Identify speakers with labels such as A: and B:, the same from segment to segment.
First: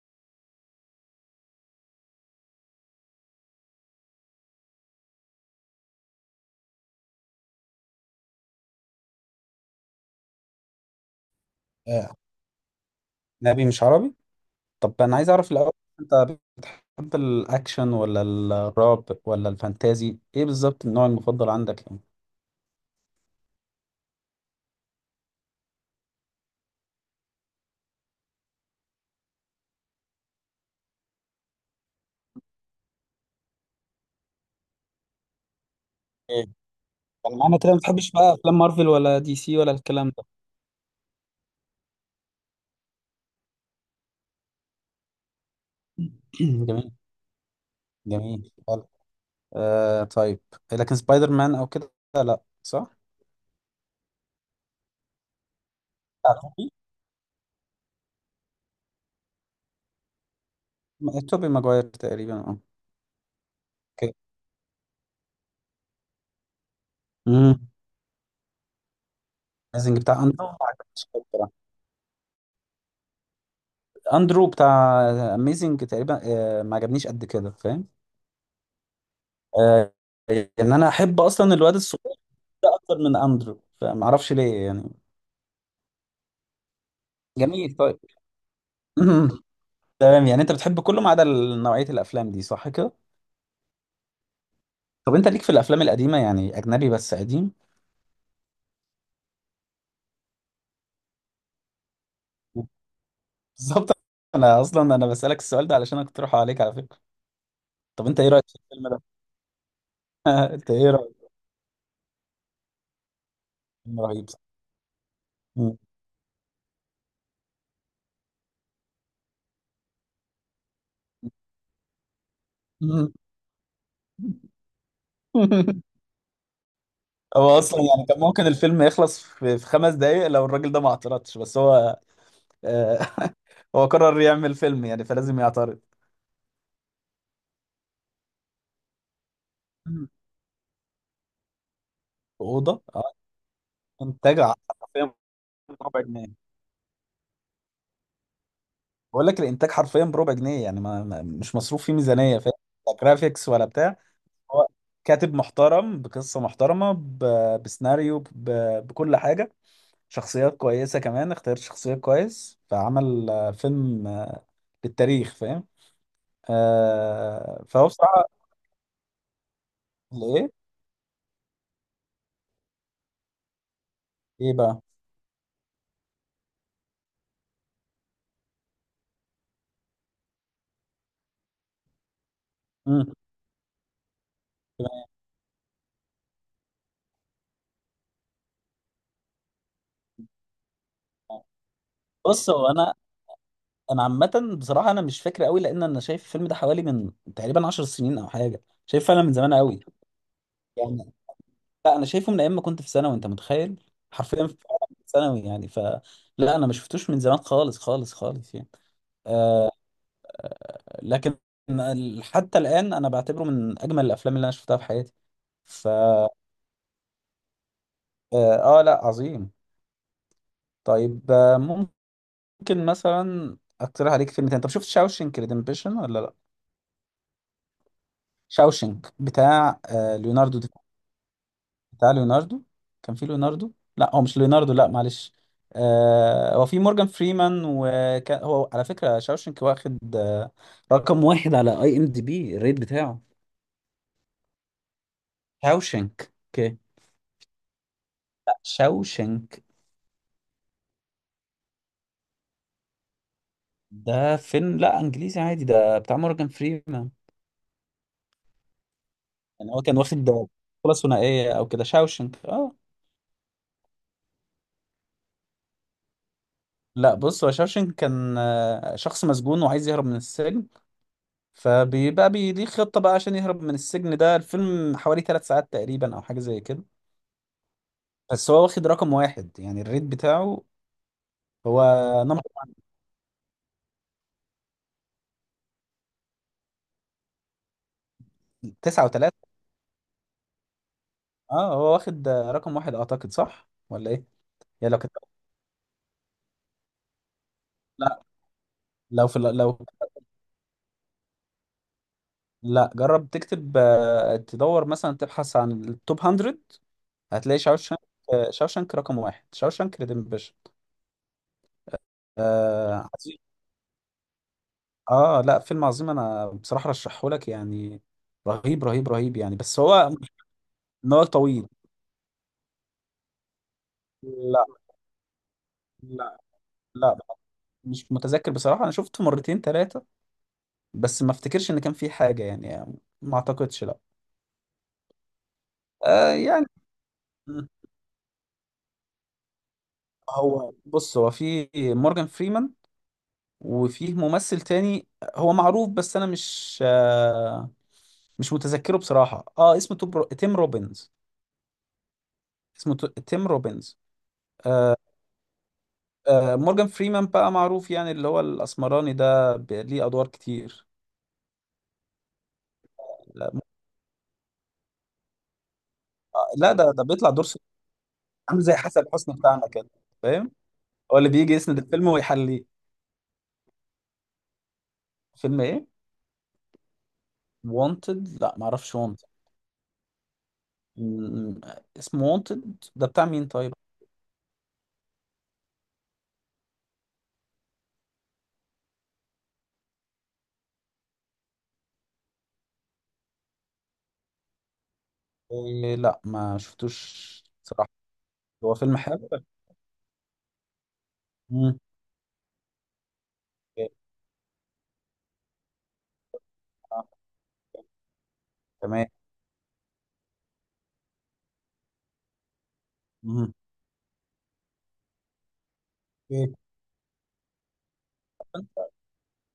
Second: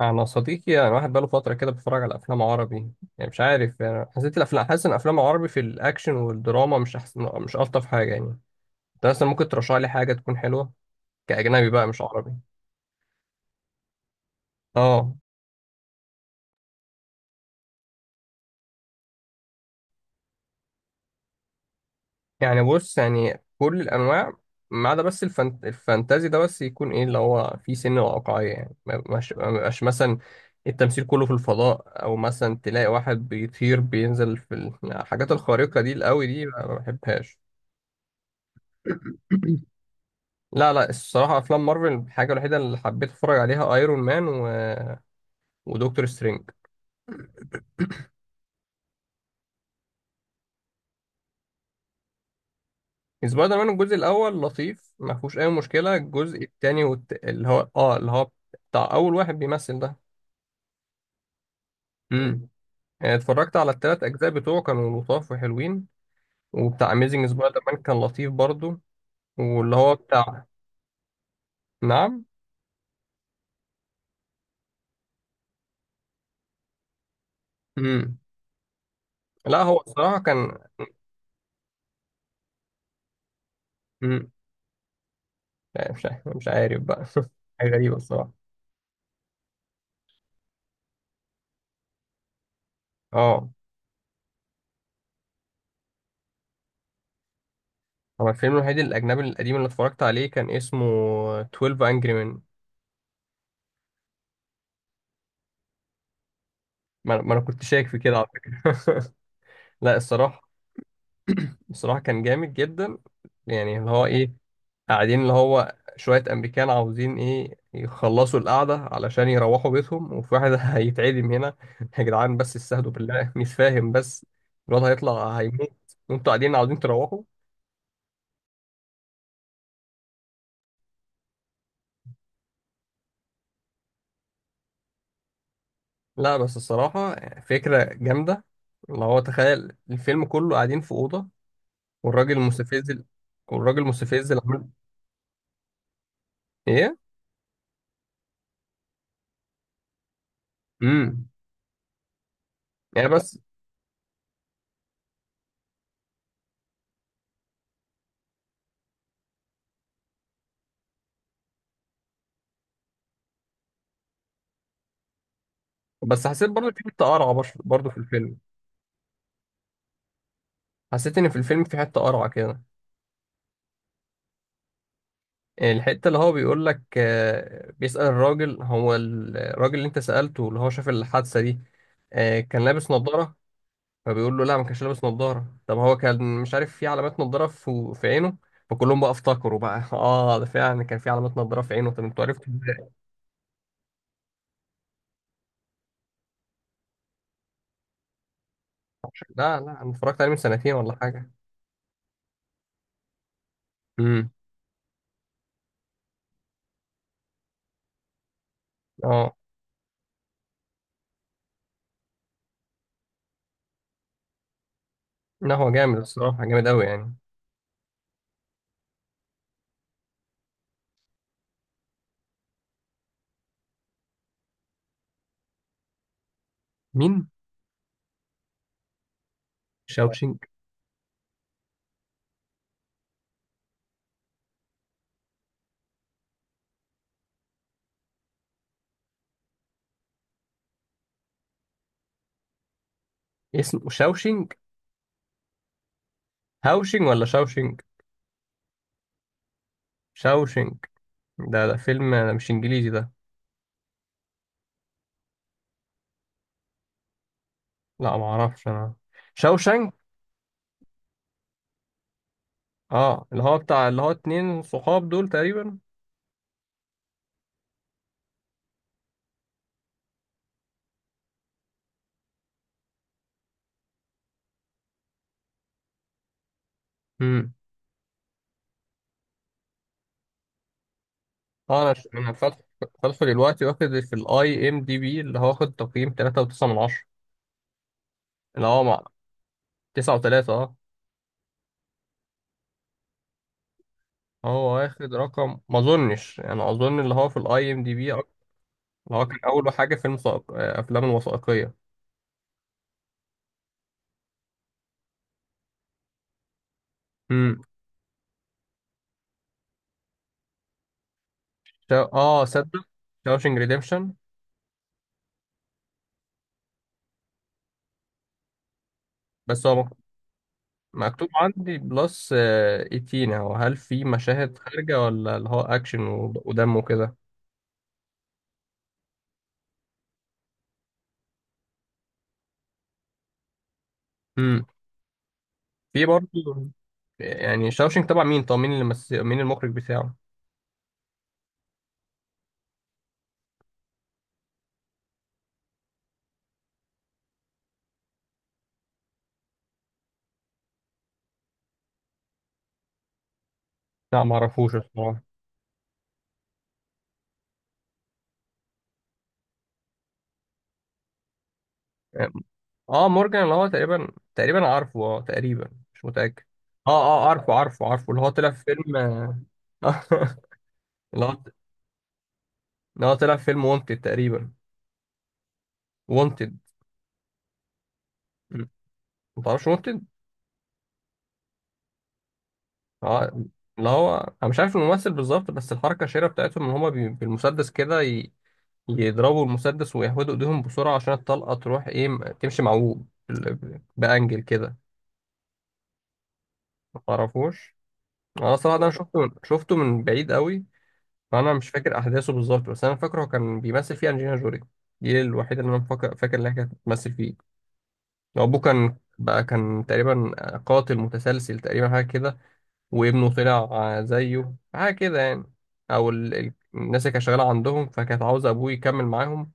A: انا صديقي يعني واحد بقاله فتره كده بيتفرج على افلام عربي. يعني مش عارف، يعني حسيت الافلام، حاسس ان افلام عربي في الاكشن والدراما مش احسن، مش الطف حاجه يعني. انت مثلا ممكن ترشح لي حاجه تكون حلوه، كاجنبي بقى مش
B: آه،
A: عربي.
B: أجنبي مش عربي. طب
A: اه.
B: أنا عايز أعرف الأول، أنت بتحب الأكشن ولا الرعب ولا الفانتازي؟ إيه بالظبط النوع المفضل عندك يعني؟
A: يعني بص، يعني كل الانواع ما عدا بس الفانتازي، ده بس يكون ايه اللي هو فيه سن واقعيه يعني. ما يبقاش مثلا التمثيل كله في الفضاء، او مثلا تلاقي واحد بيطير بينزل في الحاجات الخارقه دي القوي
B: إيه،
A: دي، ما
B: يعني
A: بحبهاش.
B: معنى كده ما بتحبش بقى افلام مارفل ولا دي سي ولا الكلام ده؟
A: لا لا، الصراحة أفلام مارفل الحاجة الوحيدة اللي حبيت أتفرج عليها أيرون مان ودكتور سترينج.
B: جميل، جميل، حلو. آه طيب، لكن سبايدر مان أو كده، لا صح؟
A: سبايدر مان الجزء الأول لطيف، ما فيهوش أي مشكلة.
B: بتاع
A: الجزء
B: توبي.
A: التاني والت... اللي هو آه اللي هو بتاع أول واحد بيمثل ده.
B: توبي ماجواير تقريبا،
A: امم
B: أه.
A: اتفرجت على التلات
B: أوكي.
A: أجزاء بتوعه، كانوا لطاف وحلوين. وبتاع أميزنج سبايدر
B: امم.
A: مان كان لطيف برضو، واللي هو
B: اميزنج بتاع
A: بتاع.
B: أندرو ما عجبنيش قوي بصراحة.
A: نعم.
B: أندرو بتاع اميزنج تقريبا، ما عجبنيش قد كده فاهم؟
A: امم لا، هو
B: آه،
A: الصراحة كان.
B: انا احب اصلا الواد الصغير اكتر من اندرو،
A: امم
B: فمعرفش ليه يعني.
A: لا، مش عارف بقى. حاجة
B: جميل
A: غريبة
B: طيب.
A: الصراحة.
B: تمام، يعني انت بتحب كله ما عدا نوعية الافلام دي صح كده؟
A: اه،
B: طب انت ليك في الافلام القديمة؟ يعني اجنبي بس قديم.
A: هو الفيلم الوحيد الأجنبي القديم اللي اتفرجت عليه كان اسمه 12 Angry Men.
B: بالظبط. انا اصلا بسألك السؤال ده علشان اقترحه عليك على فكرة.
A: ما أنا كنت شايك في
B: طب
A: كده
B: انت
A: على
B: ايه رأيك في
A: فكرة.
B: الفيلم ده؟
A: لا الصراحة،
B: انت ايه رأيك؟
A: كان جامد جدا. يعني اللي
B: فيلم
A: هو
B: رهيب
A: إيه،
B: صح؟
A: قاعدين اللي هو
B: مم.
A: شوية أمريكان عاوزين إيه يخلصوا القعدة علشان يروحوا بيتهم، وفي واحد هيتعدم هنا. يا جدعان بس استهدوا
B: مم.
A: بالله، مش فاهم بس. الواد هيطلع هيموت، وأنتوا قاعدين عاوزين تروحوا.
B: هو اصلا يعني كان ممكن الفيلم يخلص في خمس دقايق لو الراجل ده ما اعترضش، بس هو، آه، هو قرر يعمل فيلم يعني فلازم يعترض.
A: لا بس الصراحة، فكرة جامدة، اللي هو تخيل
B: مم.
A: الفيلم كله قاعدين في أوضة. والراجل
B: في أوضة.
A: المستفز والراجل المستفز
B: انتاج
A: اللي عمل
B: حرفيا بربع جنيه.
A: ايه.
B: بقول لك الانتاج حرفيا بربع جنيه، يعني
A: امم
B: مش مصروف فيه ميزانيه فاهم. لا
A: يعني بس
B: جرافيكس ولا بتاع. هو كاتب محترم بقصه محترمه، بسيناريو، بكل حاجه. شخصيات كويسه، كمان اختار شخصيات كويس، فعمل فيلم للتاريخ فاهم.
A: بس. حسيت برضه في حته قرعه برش-
B: فهو
A: برضه في
B: بصراحه.
A: الفيلم
B: ايه.
A: حسيت ان في الفيلم في حته قرعه كده.
B: ايه بقى.
A: يعني الحته اللي هو بيقول لك بيسأل الراجل، هو الراجل اللي انت سألته اللي هو شاف الحادثه دي كان لابس
B: مم.
A: نظاره. فبيقول له لا ما كانش لابس نظاره. طب هو كان مش عارف في علامات نظاره في عينه. فكلهم بقى افتكروا بقى اه، ده فعلا كان في علامات نظاره في عينه. طب انتوا
B: بص،
A: عرفتوا
B: هو
A: ازاي؟
B: انا عامه بصراحه انا مش فاكر قوي، لان انا شايف الفيلم ده حوالي من تقريبا 10 سنين او حاجه، شايف فعلا من زمان
A: لا
B: قوي
A: لا، انا اتفرجت عليه من سنتين ولا
B: يعني.
A: حاجه.
B: لا انا شايفه من ايام ما كنت في ثانوي، انت متخيل؟
A: امم
B: حرفيا في ثانوي يعني، ف، لا انا ما شفتوش من زمان خالص خالص خالص يعني.
A: اه،
B: آه، لكن حتى الان انا بعتبره من اجمل الافلام اللي انا شفتها في حياتي.
A: لا هو
B: ف
A: جامد الصراحة، جامد أوي يعني.
B: لا عظيم. طيب، ممكن مثلا اقترح عليك فيلم تاني، طب شفت شاوشنك ريدمبشن ولا لا؟
A: مين؟
B: شاوشنك بتاع
A: شاوشينج.
B: ليوناردو. بتاع ليوناردو، كان في ليوناردو. لا، هو مش ليوناردو، لا معلش. آه، هو في مورجان فريمان، وكان هو على فكرة شاوشنك واخد رقم واحد على اي ام دي بي الريت بتاعه.
A: اسمه شاوشينج.
B: شاوشنك، اوكي.
A: هاوشينج ولا شاوشينج؟
B: لا شاوشنك.
A: شاوشينج؟ ده فيلم مش إنجليزي ده.
B: ده فيلم، لا انجليزي عادي، ده بتاع مورجان فريمان.
A: لا ما أعرفش أنا.
B: يعني هو
A: شاوشانك.
B: كان واخد بطولة ثنائية او كده شاوشنك، اه.
A: اه، اللي هو بتاع اللي هو اتنين صحاب دول تقريبا.
B: لا بص، هو شاوشنك كان شخص مسجون وعايز يهرب من السجن. فبيبقى ليه خطة بقى عشان يهرب من السجن. ده الفيلم حوالي ثلاث ساعات تقريبا أو حاجة زي كده.
A: امم
B: بس هو واخد رقم واحد يعني الريت بتاعه.
A: اه،
B: هو
A: أنا
B: نمبر
A: فاتح، فاتحه دلوقتي. واخد في الأي إم دي بي، اللي هو واخد تقييم تلاتة وتسعة من عشرة، اللي هو مع
B: تسعة وتلاتة.
A: تسعة وتلاتة اه.
B: اه هو واخد رقم واحد أعتقد صح ولا إيه؟
A: هو
B: يعني لو كنت،
A: واخد رقم، ما أظنش يعني، أظن اللي هو في الأي إم دي بي
B: لا،
A: اللي هو
B: لو في
A: كان أول حاجة فيلم أفلام الوثائقية.
B: لا، جرب تكتب، تدور مثلا تبحث عن التوب 100، هتلاقي شاوشانك. شاوشانك رقم واحد، شاوشانك ريدمبشن.
A: اه صدق،
B: آه عظيم.
A: شاوشنج ريديمشن.
B: اه لا فيلم عظيم، انا بصراحة رشحهولك يعني، رهيب رهيب رهيب يعني،
A: بس هو
B: بس هو نهار
A: مكتوب
B: طويل.
A: عندي بلس 18 اهو. هل في مشاهد
B: لا.
A: خارجة، ولا اللي هو اكشن
B: لا.
A: ودم وكده؟
B: لا. مش متذكر بصراحة، أنا شفته مرتين ثلاثة، بس ما افتكرش إن كان في حاجة يعني. ما أعتقدش لا.
A: امم في
B: آه يعني،
A: برضه. يعني شاوشنج تبع مين؟ طب مين مين المخرج بتاعه؟
B: هو بص، هو في مورجان فريمان، وفيه ممثل تاني هو معروف بس أنا مش متذكره بصراحة. اه اسمه توب تيم روبنز، اسمه تيم روبنز.
A: لا ما اعرفوش
B: آه.
A: الصراحة.
B: آه مورجان فريمان بقى معروف يعني، اللي هو الأسمراني ده، ليه أدوار كتير.
A: اه، مورجان
B: لا
A: اللي هو تقريبا، عارفه، اه تقريبا مش متأكد.
B: آه، لا، ده
A: اه،
B: ده
A: اه
B: بيطلع دور
A: عارفه، عارفه اللي هو طلع
B: عامل
A: في
B: زي
A: فيلم.
B: حسن حسني بتاعنا كده فاهم، هو
A: اللي
B: اللي
A: هو
B: بيجي يسند الفيلم ويحليه.
A: اللي هو طلع في فيلم وونتد تقريبا.
B: فيلم ايه؟
A: وونتد.
B: وانتد، لا ما اعرفش وانتد.
A: ما تعرفش وونتد؟
B: اسمه وانتد ده بتاع
A: اه،
B: مين طيب؟
A: اللي هو، انا مش عارف الممثل بالظبط، بس الحركه الشهيره بتاعتهم ان هما بالمسدس كده يضربوا المسدس ويهودوا ايديهم بسرعه عشان الطلقه تروح ايه، تمشي معوج بانجل كده.
B: إيه لا ما
A: ما
B: شفتوش
A: تعرفوش؟
B: صراحة.
A: انا
B: هو
A: صراحه ده انا
B: فيلم حلو.
A: شفته من بعيد قوي. فانا مش
B: مم.
A: فاكر احداثه بالظبط. بس انا فاكره هو كان
B: إيه،
A: بيمثل فيه انجلينا جولي. دي الوحيده اللي انا فاكر انها كانت
B: آه،
A: بتمثل فيه. ابوه كان
B: تمام.
A: بقى، كان تقريبا قاتل متسلسل تقريبا، حاجه كده. وابنه
B: مم.
A: طلع زيه حاجة كده يعني.
B: إيه.
A: الناس اللي كانت شغالة عندهم، فكانت عاوزة أبوه يكمل معاهم،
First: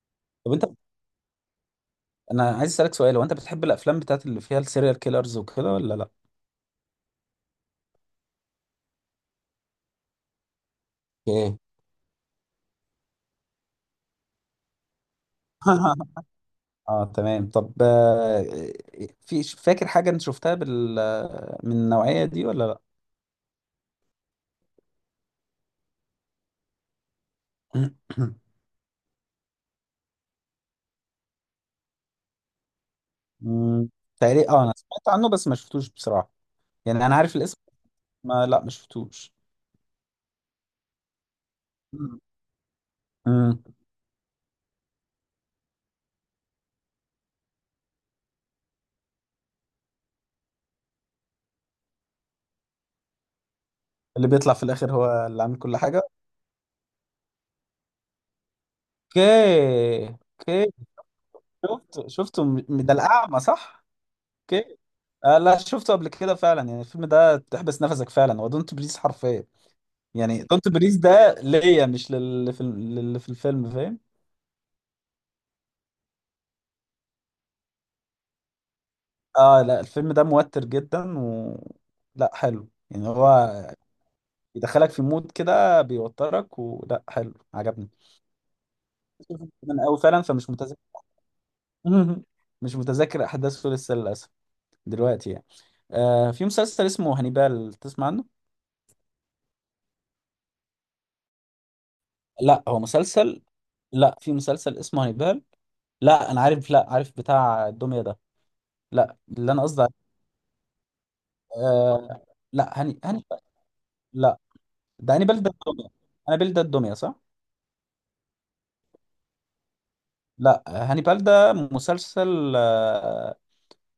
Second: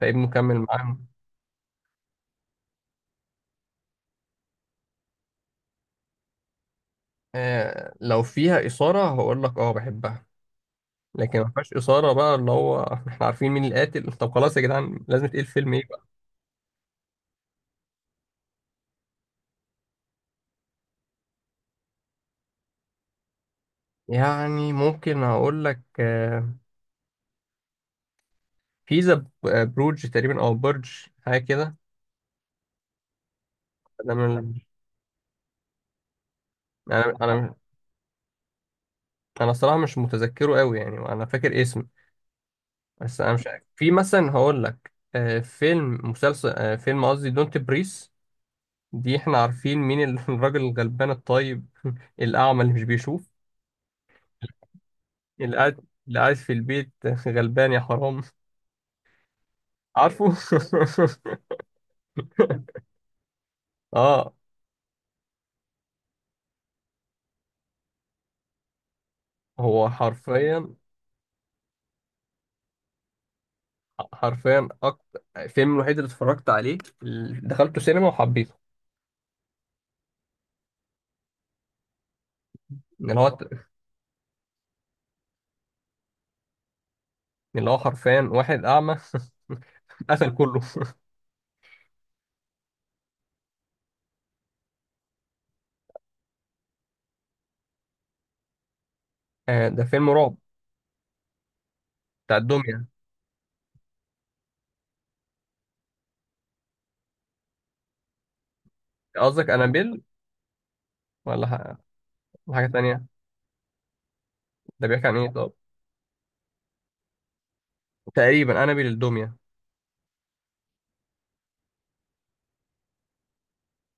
A: فابنه
B: طب
A: كمل
B: انت،
A: معاهم.
B: انا عايز اسالك سؤال، هو انت بتحب الافلام بتاعت اللي فيها السيريال كيلرز وكده ولا لا؟
A: آه لو فيها إثارة هقول لك أه بحبها. لكن ما
B: ايه.
A: فيهاش إثارة بقى، اللي هو إحنا عارفين مين القاتل. طب خلاص يا جدعان، لازم تقيل فيلم إيه بقى.
B: اه تمام، طب آه، إيه، في فاكر حاجة انت شفتها بال من النوعية دي ولا؟
A: يعني ممكن أقول لك آه،
B: لا.
A: في ذا بروج تقريبا، أو برج حاجة كده.
B: مم،
A: أنا
B: تقريبا
A: من...
B: اه، انا سمعت عنه بس ما شفتوش بصراحة، يعني
A: أنا
B: انا
A: أنا
B: عارف الاسم. ما لا ما شفتوش.
A: أنا الصراحة مش متذكره قوي يعني، أنا فاكر اسمه.
B: مم.
A: بس انا مش
B: مم.
A: عارف، في مثلا هقول لك فيلم مسلسل، فيلم قصدي دونت بريس، دي احنا عارفين مين الراجل الغلبان الطيب الاعمى اللي مش بيشوف،
B: اللي بيطلع في الاخر هو اللي عامل كل حاجة.
A: اللي قاعد في البيت. غلبان يا حرام.
B: اوكي،
A: عارفه.
B: اوكي. شفته، شفته، ده الاعمى صح؟
A: اه،
B: اوكي. آه لا شفته قبل كده فعلا يعني، الفيلم ده تحبس نفسك فعلا، هو دونت بريز حرفيا.
A: هو
B: يعني دونت
A: حرفيا،
B: بريز ده ليا، مش للي في للي في الفيلم فاهم.
A: اكتر الفيلم الوحيد اللي اتفرجت عليه، اللي دخلته سينما وحبيته.
B: اه لا الفيلم ده موتر جدا، و لا حلو يعني،
A: ان اللي هو،
B: هو يدخلك في مود كده بيوترك، ولا حلو
A: اللي هو
B: عجبني
A: حرفيا واحد اعمى
B: من أوي فعلا
A: قتل
B: فمش
A: كله.
B: متذكر. مش متذكر أحداثه لسه للأسف دلوقتي يعني. آه، في مسلسل اسمه هانيبال، تسمع عنه؟
A: ده فيلم رعب بتاع
B: لا هو
A: الدمية.
B: مسلسل. لا في مسلسل اسمه هانيبال. لا أنا عارف، لا عارف بتاع الدمية ده، لا
A: قصدك
B: اللي أنا قصدي
A: انابيل
B: عليه.
A: ولا ح-
B: آه.
A: ولا حاجة
B: لا
A: تانية؟
B: هانيبال. لا.
A: ده بيحكي
B: ده
A: عن ايه
B: هانيبال ده
A: طب؟
B: الدمية، هانيبال ده الدمية صح؟
A: تقريبا انابيل الدمية.
B: لا. هانيبال ده مسلسل،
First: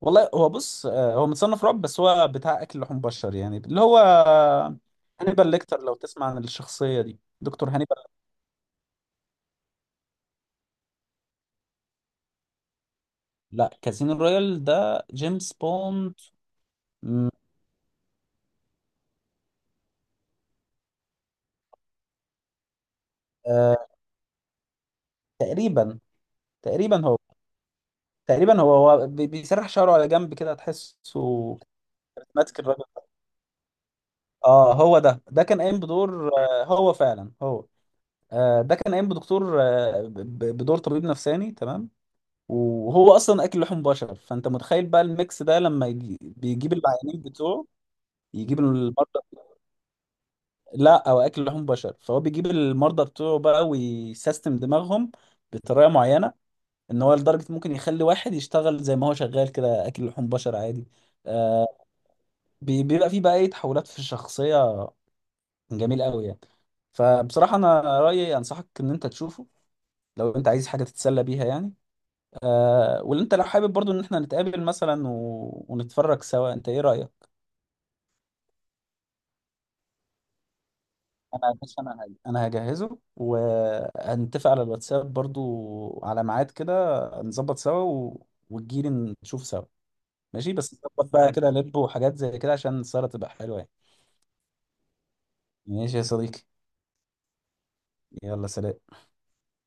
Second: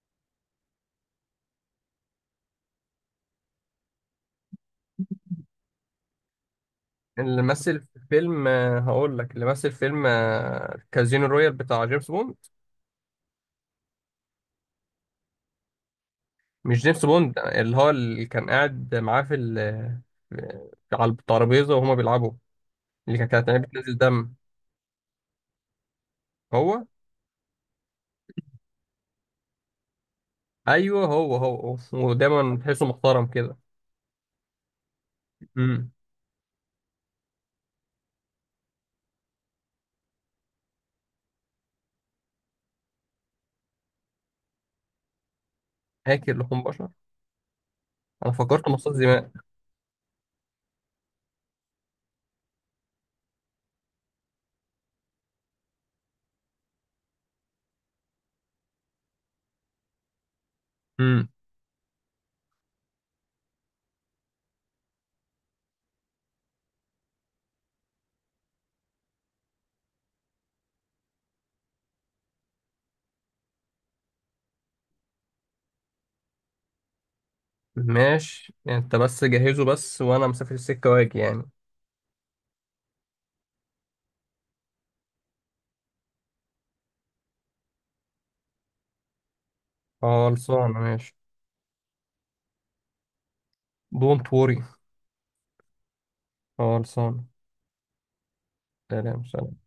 B: والله هو بص، هو متصنف رعب، بس هو بتاع اكل لحوم بشر يعني، اللي هو هانيبال ليكتر، لو تسمع عن الشخصيه دي،
A: اللي
B: دكتور
A: مثل
B: هانيبال.
A: في فيلم هقول لك اللي مثل فيلم كازينو رويال بتاع جيمس بوند.
B: لا كازينو رويال ده جيمس بوند.
A: مش جيمس
B: م،
A: بوند، اللي هو اللي كان قاعد معاه في على الترابيزة وهما بيلعبوا، اللي كانت عينيه
B: آه،
A: بتنزل دم.
B: تقريبا
A: هو،
B: تقريبا هو بيسرح شعره على جنب كده
A: ايوه هو هو
B: تحسه
A: هو. ودايما
B: ماسك الراجل.
A: تحسه محترم كده.
B: اه هو ده كان قايم
A: امم
B: بدور، آه، هو فعلا هو ده كان قايم بدكتور، بدور طبيب نفساني تمام. وهو اصلا اكل لحوم بشر، فانت متخيل بقى الميكس ده لما يجي
A: اكل لحوم
B: بيجيب
A: بشر،
B: العيانين بتوعه،
A: انا
B: يجيب
A: فكرت مصاص
B: المرضى.
A: دماء.
B: لا او اكل لحوم بشر، فهو بيجيب المرضى بتوعه بقى ويسيستم دماغهم بطريقه معينه، ان هو لدرجه ممكن يخلي واحد يشتغل زي ما هو شغال كده اكل لحوم بشر عادي.
A: امم
B: آه، بيبقى فيه بقى ايه تحولات في الشخصيه، جميل قوي يعني. فبصراحه انا رايي انصحك ان انت تشوفه لو انت عايز حاجه تتسلى بيها يعني. آه، واللي انت لو حابب برضو ان احنا نتقابل مثلا ونتفرج سوا، انت ايه رأيك؟
A: ماشي، انت بس جهزه بس وانا مسافر السكة واجي يعني.
B: انا بس، انا هجهزه، وهنتفق على الواتساب برضو على ميعاد كده، نظبط سوا وتجيلي نشوف سوا. ماشي، بس
A: خلصانة
B: نظبط
A: ماشي.
B: بقى كده لب وحاجات زي كده عشان السهرة تبقى حلوة يعني.
A: دونت وري.
B: ماشي يا صديقي.
A: خلصانة.
B: يلا سلام.
A: سلام سلام.